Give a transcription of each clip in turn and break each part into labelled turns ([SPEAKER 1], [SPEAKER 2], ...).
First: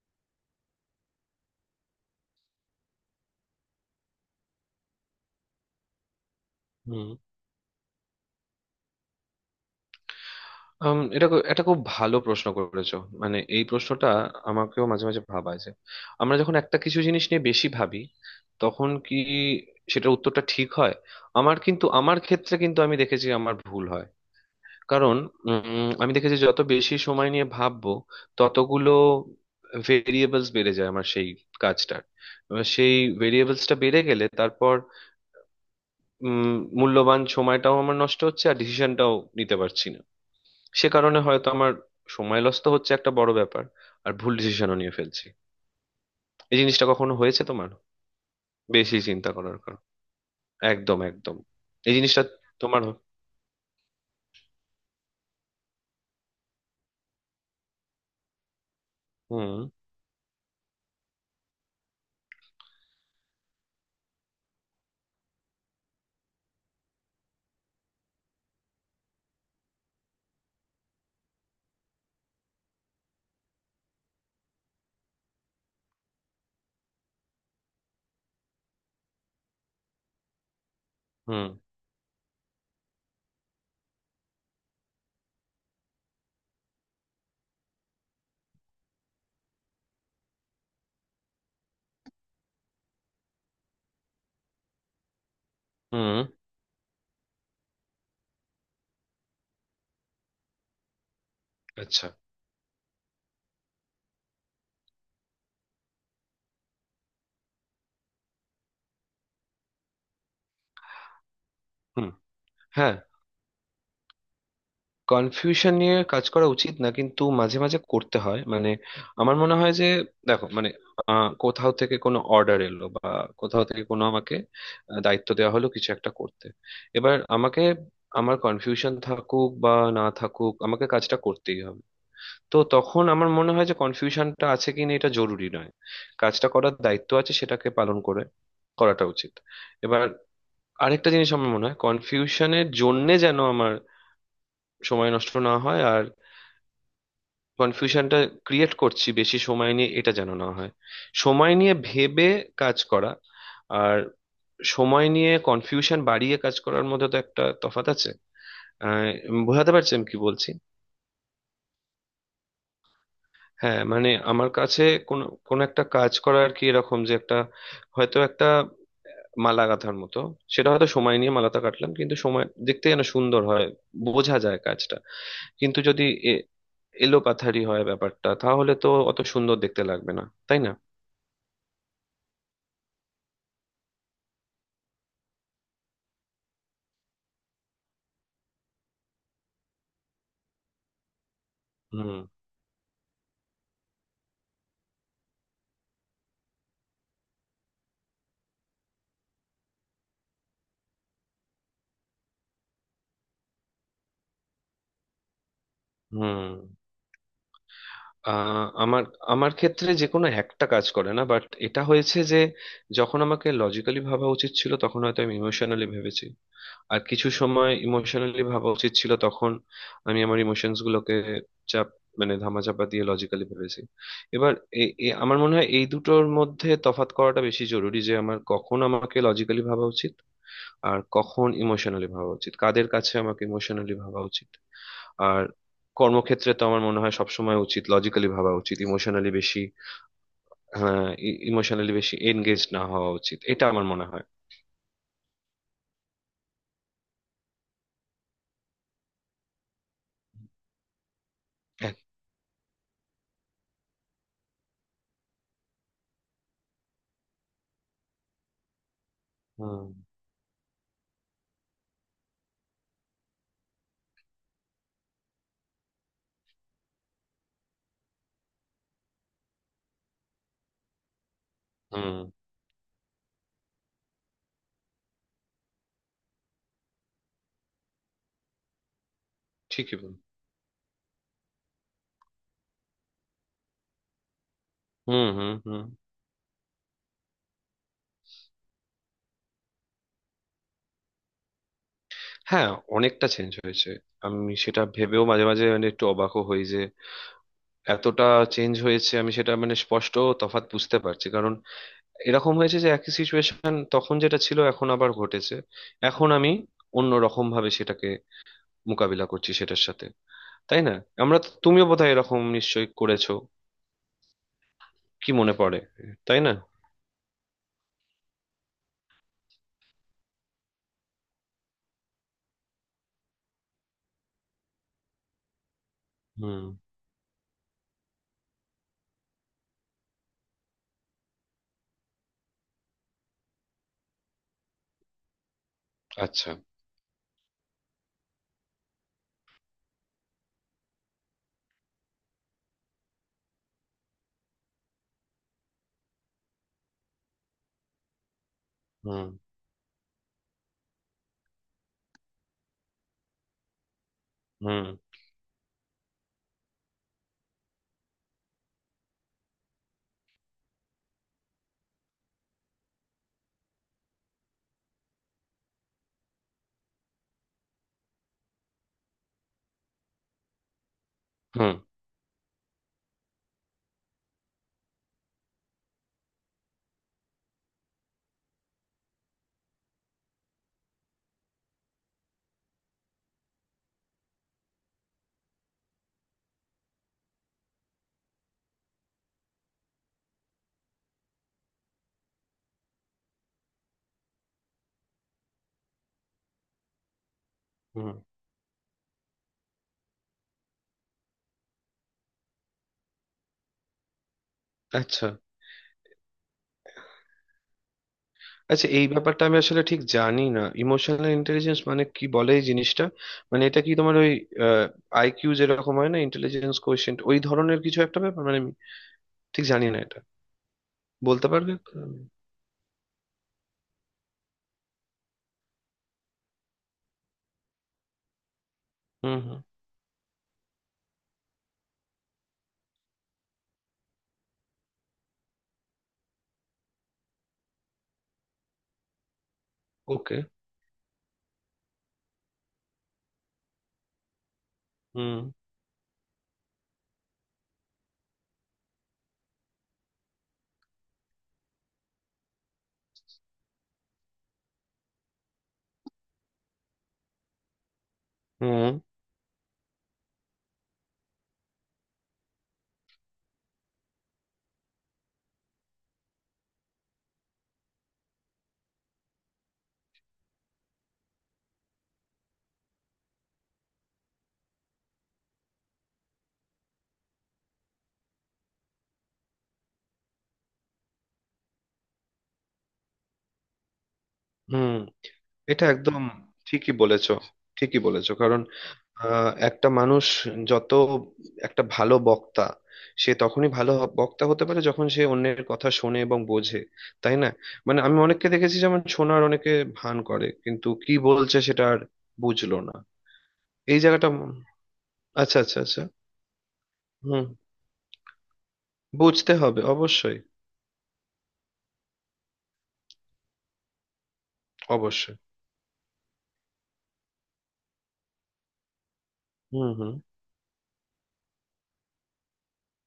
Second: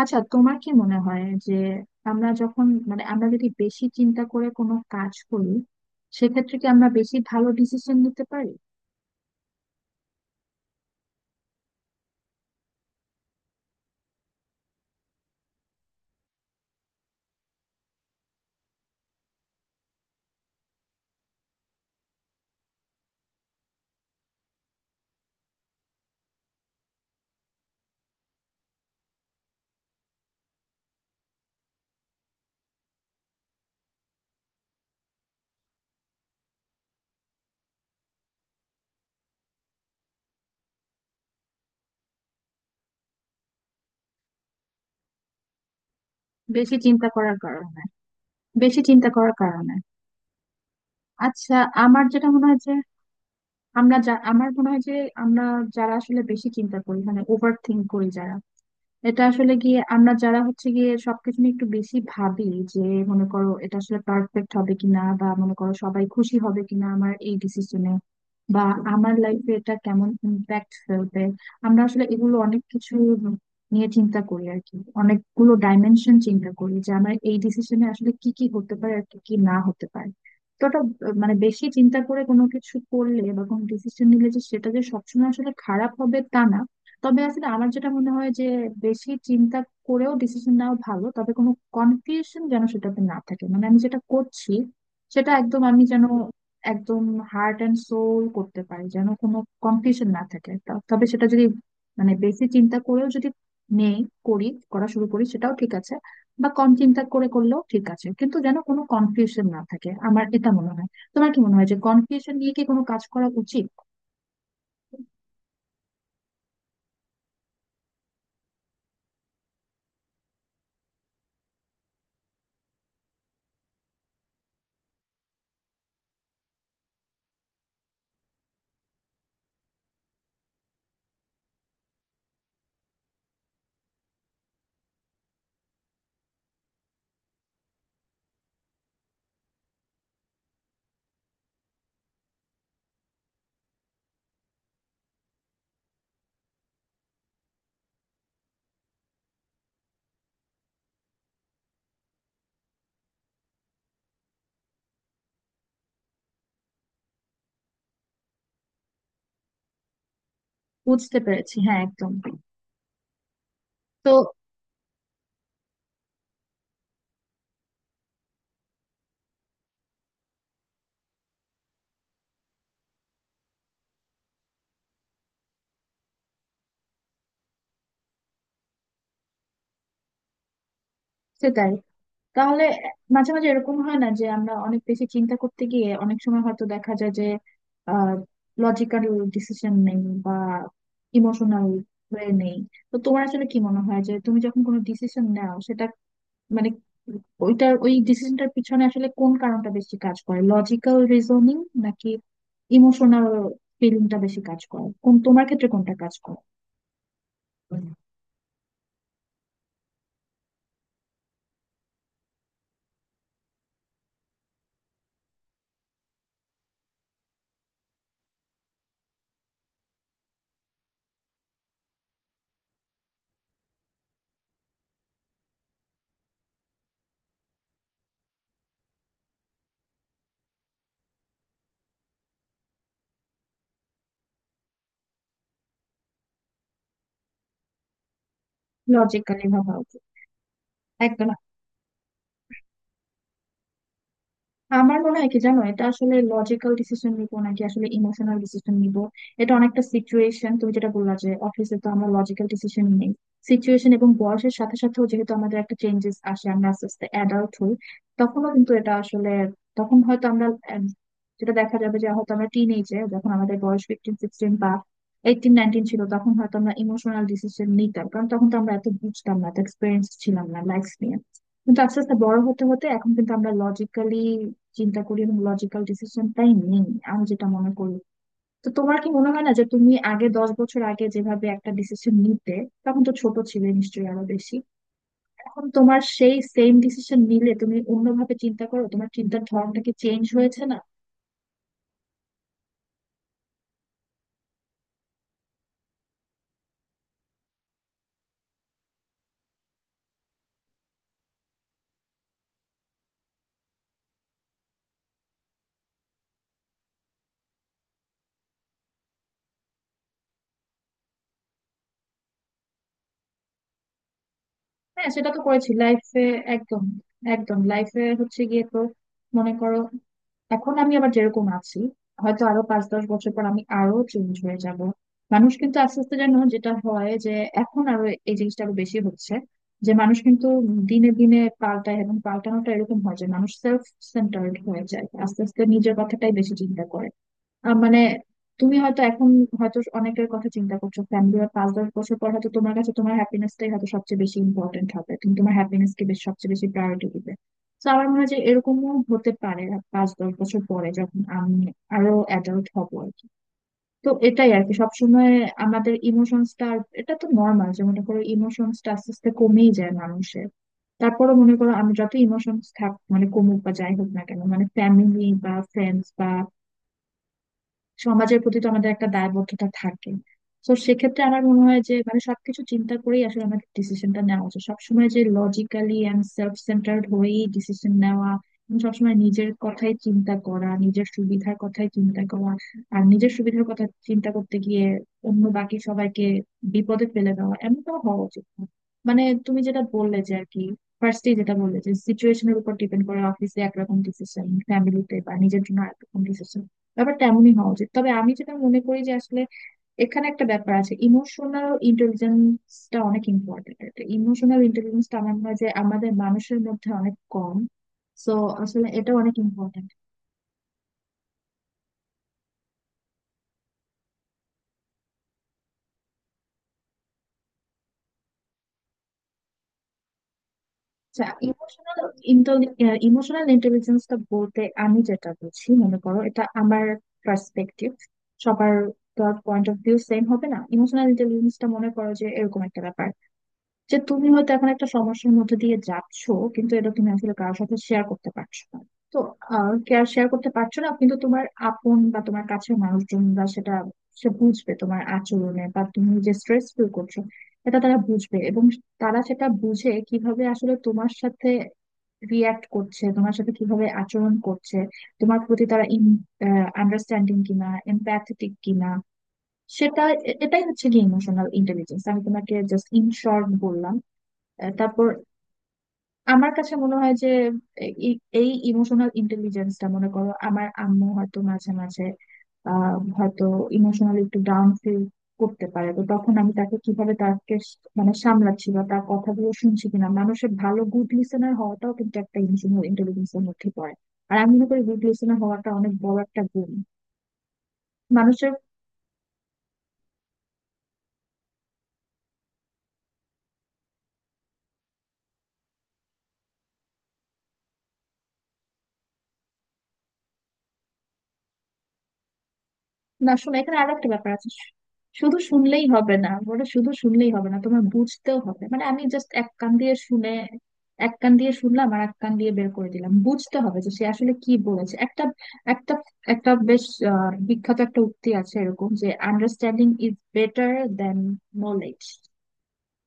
[SPEAKER 1] আচ্ছা, তোমার কি মনে হয় যে আমরা যখন মানে আমরা যদি বেশি চিন্তা করে কোনো কাজ করি সেক্ষেত্রে কি আমরা
[SPEAKER 2] হুম।
[SPEAKER 1] বেশি ভালো ডিসিশন নিতে পারি?
[SPEAKER 2] এটা খুব ভালো প্রশ্ন করেছো। মানে এই প্রশ্নটা আমাকেও মাঝে মাঝে ভাবায় যে আমরা যখন একটা কিছু জিনিস নিয়ে বেশি ভাবি তখন কি সেটার উত্তরটা ঠিক হয়। আমার ক্ষেত্রে কিন্তু আমি দেখেছি আমার ভুল হয়, কারণ আমি দেখেছি যত বেশি সময় নিয়ে ভাববো ততগুলো ভেরিয়েবলস বেড়ে যায় আমার সেই কাজটার। এবার সেই ভেরিয়েবলসটা বেড়ে গেলে তারপর উম, মূল্যবান সময়টাও আমার নষ্ট হচ্ছে আর ডিসিশনটাও নিতে পারছি না। সে কারণে হয়তো আমার সময় লস তো হচ্ছে একটা বড় ব্যাপার, আর ভুল ডিসিশনও নিয়ে ফেলছি। এই
[SPEAKER 1] বেশি
[SPEAKER 2] জিনিসটা
[SPEAKER 1] চিন্তা
[SPEAKER 2] কখনো
[SPEAKER 1] করার
[SPEAKER 2] হয়েছে তোমার?
[SPEAKER 1] কারণে বেশি
[SPEAKER 2] বেশি
[SPEAKER 1] চিন্তা
[SPEAKER 2] চিন্তা
[SPEAKER 1] করার
[SPEAKER 2] করার
[SPEAKER 1] কারণে
[SPEAKER 2] কারণ। একদম একদম।
[SPEAKER 1] আচ্ছা,
[SPEAKER 2] এই
[SPEAKER 1] আমার
[SPEAKER 2] জিনিসটা
[SPEAKER 1] যেটা মনে হয় যে,
[SPEAKER 2] তোমার।
[SPEAKER 1] আমার মনে হয় যে আমরা যারা আসলে বেশি চিন্তা করি, মানে ওভার থিঙ্ক করি যারা, এটা আসলে
[SPEAKER 2] হুম
[SPEAKER 1] গিয়ে আমরা যারা হচ্ছে গিয়ে সবকিছু নিয়ে একটু বেশি ভাবি যে মনে করো এটা আসলে পারফেক্ট হবে কিনা, বা মনে করো সবাই খুশি হবে কিনা আমার এই ডিসিশনে, বা আমার লাইফে এটা কেমন ইম্প্যাক্ট ফেলবে। আমরা আসলে এগুলো অনেক কিছু নিয়ে চিন্তা করি আর কি, অনেকগুলো ডাইমেনশন চিন্তা করি যে আমার এই ডিসিশনে আসলে কি কি হতে পারে আর কি কি না হতে পারে। তো ওটা মানে,
[SPEAKER 2] হুম
[SPEAKER 1] বেশি চিন্তা করে কোনো কিছু করলে বা কোনো ডিসিশন নিলে যে সেটা যে সবসময় আসলে খারাপ হবে তা না। তবে আসলে আমার যেটা মনে হয় যে বেশি চিন্তা করেও ডিসিশন নেওয়া ভালো, তবে কোনো কনফিউশন যেন সেটাতে না থাকে। মানে আমি যেটা করছি সেটা একদম আমি যেন
[SPEAKER 2] হুম।
[SPEAKER 1] একদম হার্ট অ্যান্ড সোল করতে পারি, যেন কোনো কনফিউশন না থাকে। তবে সেটা যদি
[SPEAKER 2] আচ্ছা।
[SPEAKER 1] মানে বেশি চিন্তা করেও যদি নেই করি করা শুরু করি সেটাও ঠিক আছে, বা কম চিন্তা করে করলেও ঠিক আছে, কিন্তু যেন কোনো কনফিউশন না থাকে, আমার এটা মনে হয়। তোমার কি মনে হয় যে
[SPEAKER 2] হুম।
[SPEAKER 1] কনফিউশন নিয়ে কি কোনো
[SPEAKER 2] হ্যাঁ।
[SPEAKER 1] কাজ করা উচিত?
[SPEAKER 2] কনফিউশন নিয়ে কাজ করা উচিত না, কিন্তু মাঝে মাঝে করতে হয়। মানে আমার মনে হয় যে, দেখো মানে কোথাও থেকে কোনো অর্ডার এলো, বা কোথাও থেকে কোনো আমাকে দায়িত্ব দেওয়া হলো কিছু একটা করতে। এবার আমাকে, আমার কনফিউশন থাকুক বা না থাকুক, আমাকে কাজটা করতেই হবে। তো তখন আমার মনে হয় যে কনফিউশনটা আছে কিনা এটা জরুরি নয়। কাজটা করার দায়িত্ব আছে, সেটাকে পালন করে করাটা উচিত। এবার আরেকটা জিনিস আমার মনে হয়, কনফিউশনের জন্যে যেন আমার সময় নষ্ট না হয়। কনফিউশনটা ক্রিয়েট করছি বেশি সময় নিয়ে, এটা যেন না হয়। সময় নিয়ে ভেবে কাজ করা আর সময় নিয়ে কনফিউশন বাড়িয়ে কাজ করার মধ্যে তো একটা তফাৎ আছে। আহ, বোঝাতে পারছি আমি কি বলছি?
[SPEAKER 1] বুঝতে পেরেছি, হ্যাঁ, একদম।
[SPEAKER 2] হ্যাঁ মানে
[SPEAKER 1] তো
[SPEAKER 2] আমার কাছে কোন কোন একটা কাজ করার কি এরকম যে একটা হয়তো একটা মালা গাঁথার মতো। সেটা হয়তো সময় নিয়ে মালাটা কাটলাম, কিন্তু সময় দেখতে যেন সুন্দর হয়, বোঝা যায় কাজটা। কিন্তু যদি এ- এলোপাথারি হয় ব্যাপারটা তাহলে তো অত সুন্দর দেখতে লাগবে না, তাই না?
[SPEAKER 1] সেটাই। তাহলে মাঝে মাঝে এরকম হয় না যে আমরা অনেক বেশি চিন্তা করতে গিয়ে অনেক সময় হয়তো দেখা যায় যে লজিক্যাল ডিসিশন নেই বা ইমোশনাল
[SPEAKER 2] হুম
[SPEAKER 1] হয়ে নেই? তো তোমার আসলে কি মনে হয় যে তুমি যখন কোনো ডিসিশন নাও, সেটা মানে ওইটার ওই ডিসিশনটার পিছনে আসলে কোন কারণটা বেশি কাজ করে? লজিক্যাল রিজনিং নাকি ইমোশনাল ফিলিংটা বেশি কাজ করে? কোন, তোমার ক্ষেত্রে কোনটা কাজ করে?
[SPEAKER 2] হুম। আহ, আমার আমার ক্ষেত্রে যে কোনো একটা কাজ করে না, বাট এটা হয়েছে যে যখন আমাকে লজিক্যালি ভাবা উচিত ছিল তখন হয়তো আমি ইমোশনালি ভেবেছি। আর কিছু সময় ইমোশনালি ভাবা উচিত ছিল তখন আমি আমার ইমোশনস গুলোকে চাপ মানে ধামাচাপা দিয়ে লজিক্যালি ভেবেছি। এবার আমার মনে হয় এই দুটোর মধ্যে তফাৎ করাটা বেশি জরুরি, যে আমার কখন আমাকে লজিক্যালি ভাবা উচিত আর কখন ইমোশনালি ভাবা উচিত, কাদের কাছে আমাকে ইমোশনালি ভাবা উচিত। আর কর্মক্ষেত্রে তো আমার মনে হয় সবসময় উচিত লজিক্যালি ভাবা উচিত, ইমোশনালি
[SPEAKER 1] লজিক্যালি
[SPEAKER 2] বেশি।
[SPEAKER 1] ভাবা উচিত।
[SPEAKER 2] হ্যাঁ।
[SPEAKER 1] একদম।
[SPEAKER 2] ইমোশনালি বেশি এনগেজ না হওয়া উচিত, এটা আমার মনে হয়।
[SPEAKER 1] আমার মনে হয় কি জানো, এটা আসলে লজিক্যাল ডিসিশন নিবো নাকি আসলে ইমোশনাল ডিসিশন নিব, এটা অনেকটা সিচুয়েশন। তুমি যেটা বললা যে অফিসে তো
[SPEAKER 2] এক-
[SPEAKER 1] আমরা লজিক্যাল ডিসিশন নেই, সিচুয়েশন এবং বয়সের সাথে সাথেও যেহেতু আমাদের একটা চেঞ্জেস আসে, আমরা আস্তে আস্তে অ্যাডাল্ট হই, তখনও কিন্তু এটা আসলে,
[SPEAKER 2] হুম
[SPEAKER 1] তখন হয়তো আমরা আহ, যেটা দেখা যাবে যে হয়তো আমরা টিন এজে যখন আমাদের বয়স 15-16 বা 18-19 ছিল তখন হয়তো আমরা ইমোশনাল ডিসিশন নিতাম, কারণ তখন তো আমরা এত বুঝতাম না, এত এক্সপিরিয়েন্স ছিলাম না লাইফ নিয়ে। কিন্তু আস্তে আস্তে
[SPEAKER 2] হুম।
[SPEAKER 1] বড় হতে হতে এখন কিন্তু আমরা চিন্তা করি এবং লজিক্যাল ডিসিশনটাই নেই, আমি যেটা মনে করি। তো তোমার কি মনে হয় না যে তুমি
[SPEAKER 2] ঠিকই বল।
[SPEAKER 1] আগে, 10 বছর আগে যেভাবে একটা ডিসিশন নিতে, তখন তো ছোট ছিলে নিশ্চয়ই আরো বেশি,
[SPEAKER 2] হুম হুম
[SPEAKER 1] এখন
[SPEAKER 2] হুম।
[SPEAKER 1] তোমার সেই সেম ডিসিশন নিলে তুমি অন্যভাবে চিন্তা করো? তোমার চিন্তার ধরনটা কি চেঞ্জ হয়েছে না?
[SPEAKER 2] হ্যাঁ অনেকটা চেঞ্জ হয়েছে। আমি সেটা ভেবেও মাঝে মাঝে মানে একটু অবাকও হই যে এতটা চেঞ্জ হয়েছে। আমি সেটা মানে স্পষ্ট তফাৎ বুঝতে পারছি, কারণ এরকম হয়েছে যে একই সিচুয়েশন তখন যেটা ছিল এখন আবার ঘটেছে। এখন আমি অন্য রকম ভাবে সেটাকে মোকাবিলা করছি সেটার সাথে, তাই না? তুমিও বোধহয় এরকম নিশ্চয়ই করেছো।
[SPEAKER 1] হ্যাঁ, সেটা
[SPEAKER 2] কি
[SPEAKER 1] তো
[SPEAKER 2] মনে
[SPEAKER 1] করেছি
[SPEAKER 2] পড়ে?
[SPEAKER 1] লাইফে।
[SPEAKER 2] তাই না?
[SPEAKER 1] একদম, একদম। লাইফে হচ্ছে গিয়ে তো মনে করো এখন আমি আবার যেরকম আছি, হয়তো আরো 5-10 বছর পর আমি আরো চেঞ্জ হয়ে যাব। মানুষ কিন্তু আস্তে আস্তে যেন
[SPEAKER 2] হুম।
[SPEAKER 1] যেটা হয় যে এখন আরো, এই জিনিসটা আরো বেশি হচ্ছে যে, মানুষ কিন্তু দিনে দিনে পাল্টায় এবং পাল্টানোটা এরকম হয় যে মানুষ সেলফ সেন্টার্ড হয়ে যায় আস্তে আস্তে, নিজের কথাটাই
[SPEAKER 2] আচ্ছা।
[SPEAKER 1] বেশি চিন্তা করে। মানে, তুমি হয়তো এখন, হয়তো অনেকের কথা চিন্তা করছো ফ্যামিলি, আর 5-10 বছর পর হয়তো তোমার কাছে তোমার হ্যাপিনেসটাই হয়তো সবচেয়ে বেশি ইম্পর্টেন্ট হবে, তুমি তোমার হ্যাপিনেস কে বেশ সবচেয়ে বেশি প্রায়োরিটি দিবে। তো আমার মনে হয় যে এরকমও
[SPEAKER 2] হুম
[SPEAKER 1] হতে পারে 5-10 বছর পরে, যখন আমি আরো অ্যাডাল্ট হব আর কি। তো এটাই আর কি,
[SPEAKER 2] হুম
[SPEAKER 1] সবসময় আমাদের ইমোশনসটা, এটা তো নর্মাল যে মনে করো ইমোশনসটা আস্তে আস্তে কমেই যায় মানুষের। তারপরও মনে করো আমি যত ইমোশনস থাক, মানে কমুক বা যাই হোক না কেন, মানে ফ্যামিলি বা ফ্রেন্ডস, সমাজের প্রতি তো আমাদের একটা দায়বদ্ধতা থাকে। তো সেক্ষেত্রে আমার মনে
[SPEAKER 2] হুম
[SPEAKER 1] হয় যে মানে সবকিছু চিন্তা করেই আসলে আমাদের ডিসিশনটা নেওয়া উচিত সবসময়, যে লজিক্যালি এন্ড সেলফ সেন্টার্ড হয়েই ডিসিশন নেওয়া এবং সবসময় নিজের কথাই চিন্তা করা, নিজের সুবিধার কথাই চিন্তা করা। আর নিজের সুবিধার কথা চিন্তা করতে গিয়ে অন্য বাকি সবাইকে বিপদে ফেলে দেওয়া, এমনটাও হওয়া উচিত না। মানে, তুমি যেটা বললে যে আর কি, ফার্স্টেই যেটা বললে যে সিচুয়েশনের উপর ডিপেন্ড করে, অফিসে একরকম ডিসিশন, ফ্যামিলিতে বা নিজের জন্য একরকম ডিসিশন, ব্যাপারটা এমনই হওয়া উচিত। তবে
[SPEAKER 2] হুম।
[SPEAKER 1] আমি যেটা মনে করি যে আসলে এখানে একটা ব্যাপার আছে, ইমোশনাল ইন্টেলিজেন্সটা অনেক ইম্পর্টেন্ট। এটা ইমোশনাল ইন্টেলিজেন্সটা
[SPEAKER 2] আচ্ছা
[SPEAKER 1] আমার মনে হয় যে আমাদের মানুষের মধ্যে অনেক কম। সো
[SPEAKER 2] আচ্ছা
[SPEAKER 1] আসলে
[SPEAKER 2] এই
[SPEAKER 1] এটা অনেক
[SPEAKER 2] ব্যাপারটা আমি আসলে
[SPEAKER 1] ইম্পর্টেন্ট।
[SPEAKER 2] ঠিক জানি না, ইমোশনাল ইন্টেলিজেন্স মানে কি বলে এই জিনিসটা। মানে এটা কি তোমার ওই আইকিউ যেরকম হয় না ইন্টেলিজেন্স কোয়েশ্চেন্ট, ওই ধরনের কিছু একটা ব্যাপার? মানে আমি ঠিক জানি না এটা,
[SPEAKER 1] আচ্ছা,
[SPEAKER 2] বলতে পারবে?
[SPEAKER 1] ইমোশনাল ইমোশনাল ইন্টেলিজেন্সটা বলতে আমি যেটা বুঝি, মনে করো এটা আমার পার্সপেক্টিভ, সবার
[SPEAKER 2] হুম হুম।
[SPEAKER 1] পয়েন্ট অফ ভিউ সেম হবে না। ইমোশনাল ইন্টেলিজেন্সটা মনে করো যে এরকম একটা ব্যাপার যে তুমি হয়তো এখন একটা সমস্যার মধ্যে দিয়ে যাচ্ছ, কিন্তু এটা তুমি আসলে কারোর সাথে শেয়ার করতে পারছো না। তো কেয়ার শেয়ার
[SPEAKER 2] ওকে।
[SPEAKER 1] করতে পারছো না, কিন্তু তোমার আপন বা তোমার কাছের মানুষজন বা সেটা, সে বুঝবে তোমার
[SPEAKER 2] হুম
[SPEAKER 1] আচরণে বা তুমি যে স্ট্রেস ফিল করছো, এটা তারা বুঝবে এবং তারা সেটা বুঝে কিভাবে আসলে তোমার সাথে রিয়াক্ট করছে, তোমার সাথে কিভাবে আচরণ করছে, তোমার প্রতি তারা আন্ডারস্ট্যান্ডিং কিনা, এমপ্যাথেটিক কিনা,
[SPEAKER 2] হুম
[SPEAKER 1] সেটা, এটাই হচ্ছে কি ইমোশনাল ইন্টেলিজেন্স। আমি তোমাকে জাস্ট ইন শর্ট বললাম। আহ, তারপর আমার কাছে মনে হয় যে এই, এই ইমোশনাল ইন্টেলিজেন্সটা মনে করো আমার আম্মু হয়তো মাঝে মাঝে, আহ, হয়তো ইমোশনালি একটু ডাউন ফিল করতে পারে, তো তখন আমি তাকে কিভাবে, তাকে মানে সামলাচ্ছি বা তার কথাগুলো শুনছি কিনা, মানুষের ভালো গুড লিসেনার হওয়াটাও কিন্তু একটা ইমোশনাল ইন্টেলিজেন্সের মধ্যে পড়ে। আর আমি মনে করি
[SPEAKER 2] হুম।
[SPEAKER 1] গুড লিসেনার হওয়াটা
[SPEAKER 2] এটা
[SPEAKER 1] অনেক
[SPEAKER 2] একদম
[SPEAKER 1] বড় একটা গুণ
[SPEAKER 2] ঠিকই বলেছো। ঠিকই বলেছো,
[SPEAKER 1] মানুষের।
[SPEAKER 2] কারণ একটা মানুষ যত একটা ভালো বক্তা, সে তখনই ভালো বক্তা হতে পারে যখন সে অন্যের কথা শোনে এবং বোঝে, তাই না? মানে আমি অনেককে দেখেছি, যেমন শোনার অনেকে ভান করে কিন্তু কি বলছে সেটা আর বুঝলো না।
[SPEAKER 1] না, শোনো, এখানে
[SPEAKER 2] এই
[SPEAKER 1] আরেকটা
[SPEAKER 2] জায়গাটা
[SPEAKER 1] ব্যাপার আছে, শুধু
[SPEAKER 2] আচ্ছা আচ্ছা
[SPEAKER 1] শুনলেই
[SPEAKER 2] আচ্ছা।
[SPEAKER 1] হবে না বলে, শুধু শুনলেই
[SPEAKER 2] হুম।
[SPEAKER 1] হবে না, তোমার বুঝতেও হবে। মানে আমি জাস্ট এক
[SPEAKER 2] বুঝতে
[SPEAKER 1] কান
[SPEAKER 2] হবে
[SPEAKER 1] দিয়ে শুনে,
[SPEAKER 2] অবশ্যই।
[SPEAKER 1] এক কান দিয়ে শুনলাম আর এক কান দিয়ে বের করে দিলাম, বুঝতে হবে যে সে আসলে কি বলেছে। একটা
[SPEAKER 2] অবশ্যই।
[SPEAKER 1] একটা একটা বেশ বিখ্যাত একটা উক্তি আছে এরকম যে, understanding
[SPEAKER 2] hmm hmm.
[SPEAKER 1] Is better than knowledge.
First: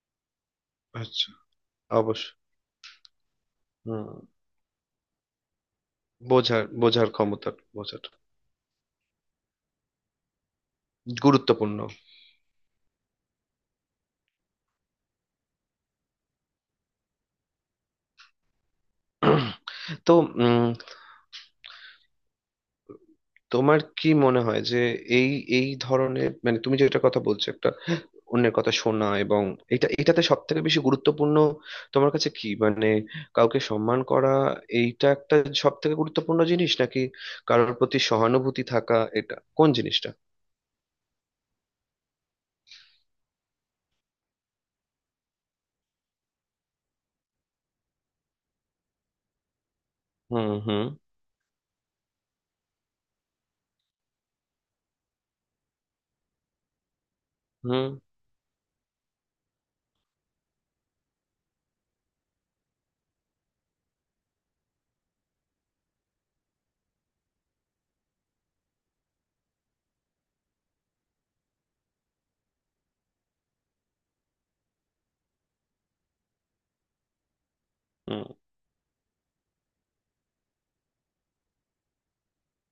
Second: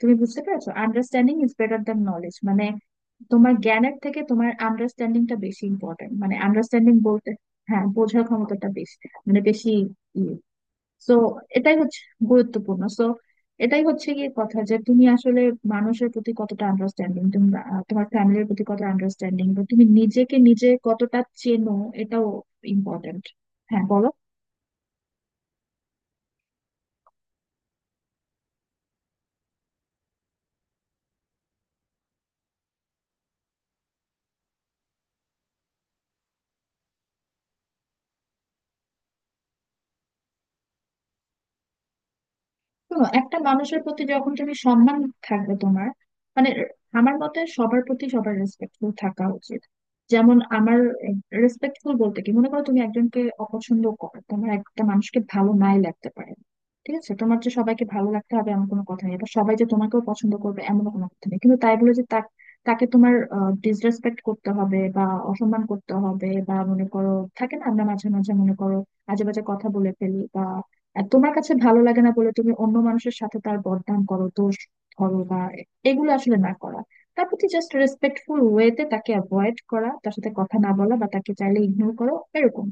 [SPEAKER 1] তুমি বুঝতে পেরেছো,
[SPEAKER 2] আচ্ছা।
[SPEAKER 1] আন্ডারস্ট্যান্ডিং ইজ বেটার দেন
[SPEAKER 2] অবশ্যই।
[SPEAKER 1] নলেজ মানে তোমার জ্ঞানের থেকে
[SPEAKER 2] হুম।
[SPEAKER 1] তোমার আন্ডারস্ট্যান্ডিংটা বেশি ইম্পর্টেন্ট। মানে
[SPEAKER 2] বোঝার
[SPEAKER 1] আন্ডারস্ট্যান্ডিং
[SPEAKER 2] বোঝার
[SPEAKER 1] বলতে,
[SPEAKER 2] ক্ষমতা।
[SPEAKER 1] হ্যাঁ,
[SPEAKER 2] বোঝাটা
[SPEAKER 1] বোঝার ক্ষমতাটা বেশি, মানে বেশি ইয়ে। তো এটাই
[SPEAKER 2] গুরুত্বপূর্ণ।
[SPEAKER 1] হচ্ছে গুরুত্বপূর্ণ। সো এটাই হচ্ছে গিয়ে কথা যে তুমি আসলে মানুষের প্রতি কতটা আন্ডারস্ট্যান্ডিং তুমি, তোমার ফ্যামিলির প্রতি কতটা আন্ডারস্ট্যান্ডিং, বা তুমি
[SPEAKER 2] তো
[SPEAKER 1] নিজেকে
[SPEAKER 2] উম,
[SPEAKER 1] নিজে কতটা চেনো, এটাও ইম্পর্টেন্ট।
[SPEAKER 2] তোমার
[SPEAKER 1] হ্যাঁ, বলো।
[SPEAKER 2] কি মনে হয় যে এই এই ধরনের মানে তুমি যেটা কথা বলছো, একটা অন্যের কথা শোনা, এবং এটা, এটাতে সব থেকে বেশি গুরুত্বপূর্ণ তোমার কাছে কি মানে কাউকে সম্মান করা, এইটা একটা সব থেকে গুরুত্বপূর্ণ জিনিস, নাকি কারোর প্রতি সহানুভূতি থাকা, এটা কোন জিনিসটা?
[SPEAKER 1] শোনো, একটা মানুষের প্রতি যখন তুমি সম্মান থাকবে তোমার, মানে আমার মতে সবার প্রতি সবার রেসপেক্টফুল থাকা উচিত। যেমন
[SPEAKER 2] হুম
[SPEAKER 1] আমার,
[SPEAKER 2] হুম
[SPEAKER 1] রেসপেক্টফুল বলতে কি, মনে করো তুমি একজনকে অপছন্দ করো, তোমার একটা মানুষকে ভালো নাই লাগতে পারে, ঠিক আছে, তোমার যে সবাইকে
[SPEAKER 2] হুম
[SPEAKER 1] ভালো লাগতে হবে এমন কোনো কথা নেই, বা সবাই যে তোমাকেও পছন্দ করবে এমন কোনো কথা নেই, কিন্তু তাই বলে যে তাকে তোমার ডিসরেসপেক্ট করতে হবে বা অসম্মান করতে হবে, বা মনে করো থাকে না, আমরা মাঝে মাঝে মনে করো আজে বাজে কথা বলে ফেলি আর তোমার কাছে ভালো লাগে না বলে তুমি অন্য মানুষের সাথে তার বদনাম করো, দোষ ধরো বা, এগুলো আসলে না করা, তার প্রতি জাস্ট
[SPEAKER 2] হুম।
[SPEAKER 1] রেসপেক্টফুল ওয়েতে তাকে অ্যাভয়েড করা, তার সাথে কথা না বলা, বা তাকে চাইলে ইগনোর করো এরকম।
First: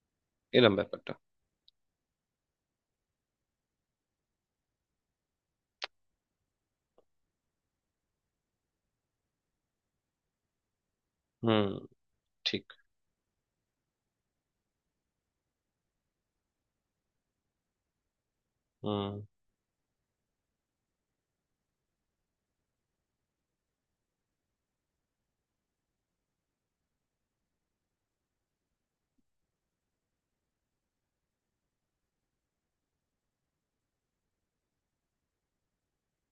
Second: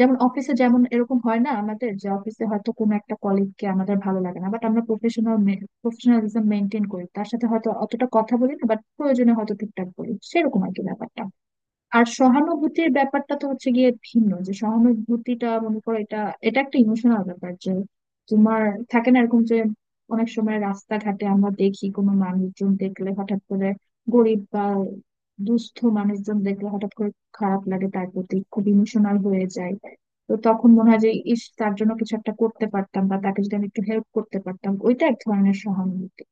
[SPEAKER 1] যেমন অফিসে,
[SPEAKER 2] এরম
[SPEAKER 1] যেমন
[SPEAKER 2] ব্যাপারটা।
[SPEAKER 1] এরকম হয় না আমাদের, যে অফিসে হয়তো কোনো একটা কলিগকে আমাদের ভালো লাগে না, বাট আমরা প্রফেশনাল প্রফেশনালিজম মেনটেন করি, তার সাথে হয়তো অতটা কথা বলি না বাট প্রয়োজনে হয়তো ঠিকঠাক বলি, সেরকম আর কি ব্যাপারটা।
[SPEAKER 2] হুম।
[SPEAKER 1] আর
[SPEAKER 2] ঠিক।
[SPEAKER 1] সহানুভূতির ব্যাপারটা তো হচ্ছে গিয়ে ভিন্ন, যে সহানুভূতিটা মনে করো এটা, এটা একটা ইমোশনাল ব্যাপার যে তোমার থাকে
[SPEAKER 2] হুম
[SPEAKER 1] না এরকম যে, অনেক সময় রাস্তাঘাটে আমরা দেখি কোনো মানুষজন দেখলে হঠাৎ করে, গরিব বা দুস্থ মানুষজন দেখলে হঠাৎ করে খারাপ লাগে, তার প্রতি খুব ইমোশনাল হয়ে যায়। তো তখন মনে হয় যে, ইস, তার জন্য কিছু একটা করতে পারতাম বা তাকে যদি আমি একটু হেল্প করতে পারতাম, ওইটা এক ধরনের সহানুভূতি।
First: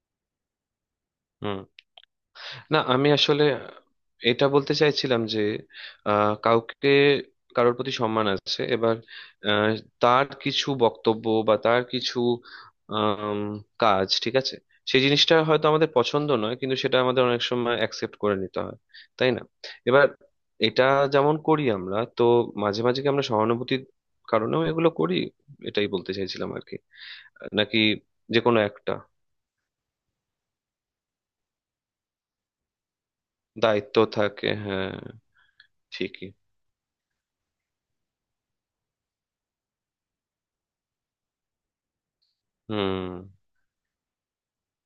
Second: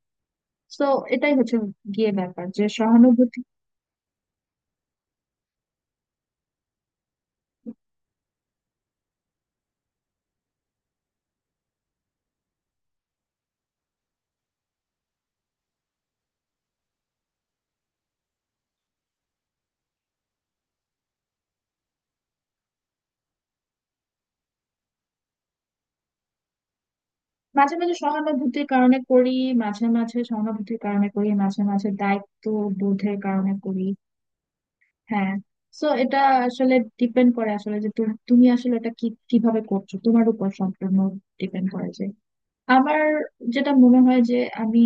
[SPEAKER 1] তো এটাই হচ্ছে
[SPEAKER 2] হুম।
[SPEAKER 1] গিয়ে ব্যাপার যে
[SPEAKER 2] না আমি
[SPEAKER 1] সহানুভূতি।
[SPEAKER 2] আসলে এটা বলতে চাইছিলাম যে কাউকে কারোর প্রতি সম্মান আছে, এবার আহ, তার কিছু বক্তব্য বা তার কিছু আম, কাজ ঠিক আছে, সেই জিনিসটা হয়তো আমাদের পছন্দ নয় কিন্তু সেটা আমাদের অনেক সময় অ্যাকসেপ্ট করে নিতে হয়, তাই না? এবার এটা যেমন করি, আমরা তো মাঝে মাঝে কি আমরা সহানুভূতির কারণেও এগুলো করি, এটাই বলতে চাইছিলাম আর কি,
[SPEAKER 1] মাঝে
[SPEAKER 2] নাকি
[SPEAKER 1] মাঝে
[SPEAKER 2] যে কোনো
[SPEAKER 1] সহানুভূতির
[SPEAKER 2] একটা
[SPEAKER 1] কারণে করি মাঝে মাঝে সহানুভূতির কারণে করি, মাঝে মাঝে দায়িত্ব বোধের কারণে করি।
[SPEAKER 2] দায়িত্ব থাকে। হ্যাঁ।
[SPEAKER 1] হ্যাঁ। তো এটা
[SPEAKER 2] ঠিকই।
[SPEAKER 1] আসলে ডিপেন্ড করে আসলে যে তুমি তুমি আসলে এটা কি কিভাবে করছো, তোমার উপর সম্পূর্ণ ডিপেন্ড করে যে আমার
[SPEAKER 2] হুম
[SPEAKER 1] যেটা মনে হয় যে আমি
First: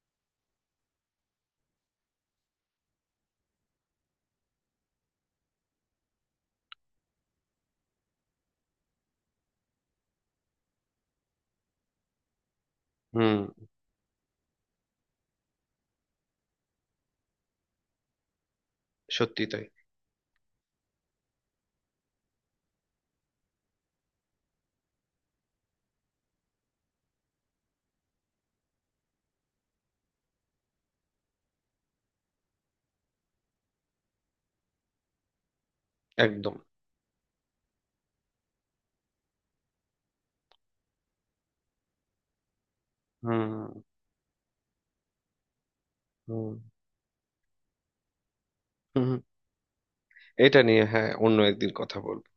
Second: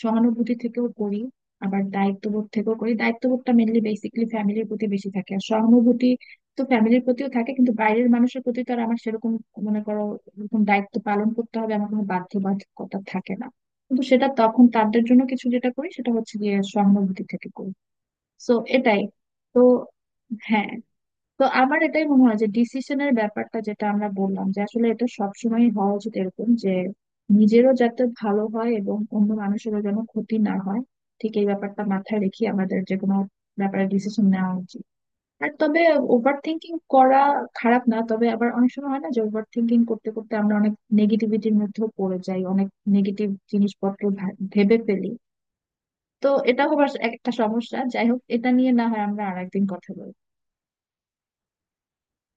[SPEAKER 1] সহানুভূতি থেকেও করি, আবার দায়িত্ববোধ থেকেও করি। দায়িত্ববোধটা মেনলি বেসিক্যালি ফ্যামিলির প্রতি বেশি থাকে, আর সহানুভূতি তো ফ্যামিলির প্রতিও থাকে, কিন্তু বাইরের মানুষের প্রতি তো আর আমার সেরকম মনে করো এরকম দায়িত্ব পালন করতে হবে, আমার কোনো বাধ্যবাধকতা থাকে
[SPEAKER 2] হুম।
[SPEAKER 1] না। কিন্তু সেটা তখন তাদের জন্য কিছু যেটা করি, সেটা হচ্ছে গিয়ে সহানুভূতি থেকে করি। তো এটাই।
[SPEAKER 2] সত্যি
[SPEAKER 1] তো
[SPEAKER 2] তাই।
[SPEAKER 1] হ্যাঁ, তো আমার এটাই মনে হয় যে ডিসিশনের ব্যাপারটা যেটা আমরা বললাম, যে আসলে এটা সবসময় হওয়া উচিত এরকম যে নিজেরও যাতে ভালো হয় এবং অন্য মানুষেরও যেন ক্ষতি না হয়, ঠিক এই ব্যাপারটা মাথায় রেখে আমাদের যে কোনো ব্যাপারে ডিসিশন নেওয়া উচিত। আর তবে ওভার
[SPEAKER 2] একদম।
[SPEAKER 1] থিঙ্কিং করা খারাপ না, তবে আবার অনেক সময় হয় না যে ওভার থিঙ্কিং করতে করতে আমরা অনেক নেগেটিভিটির মধ্যেও পড়ে যাই, অনেক নেগেটিভ
[SPEAKER 2] হুম
[SPEAKER 1] জিনিসপত্র ভেবে ফেলি। তো
[SPEAKER 2] হুম
[SPEAKER 1] এটা হবার একটা সমস্যা। যাই হোক, এটা নিয়ে না হয়
[SPEAKER 2] হুম হুম।
[SPEAKER 1] আমরা আরেকদিন কথা বলবো।
[SPEAKER 2] এটা নিয়ে হ্যাঁ অন্য একদিন কথা বলবো।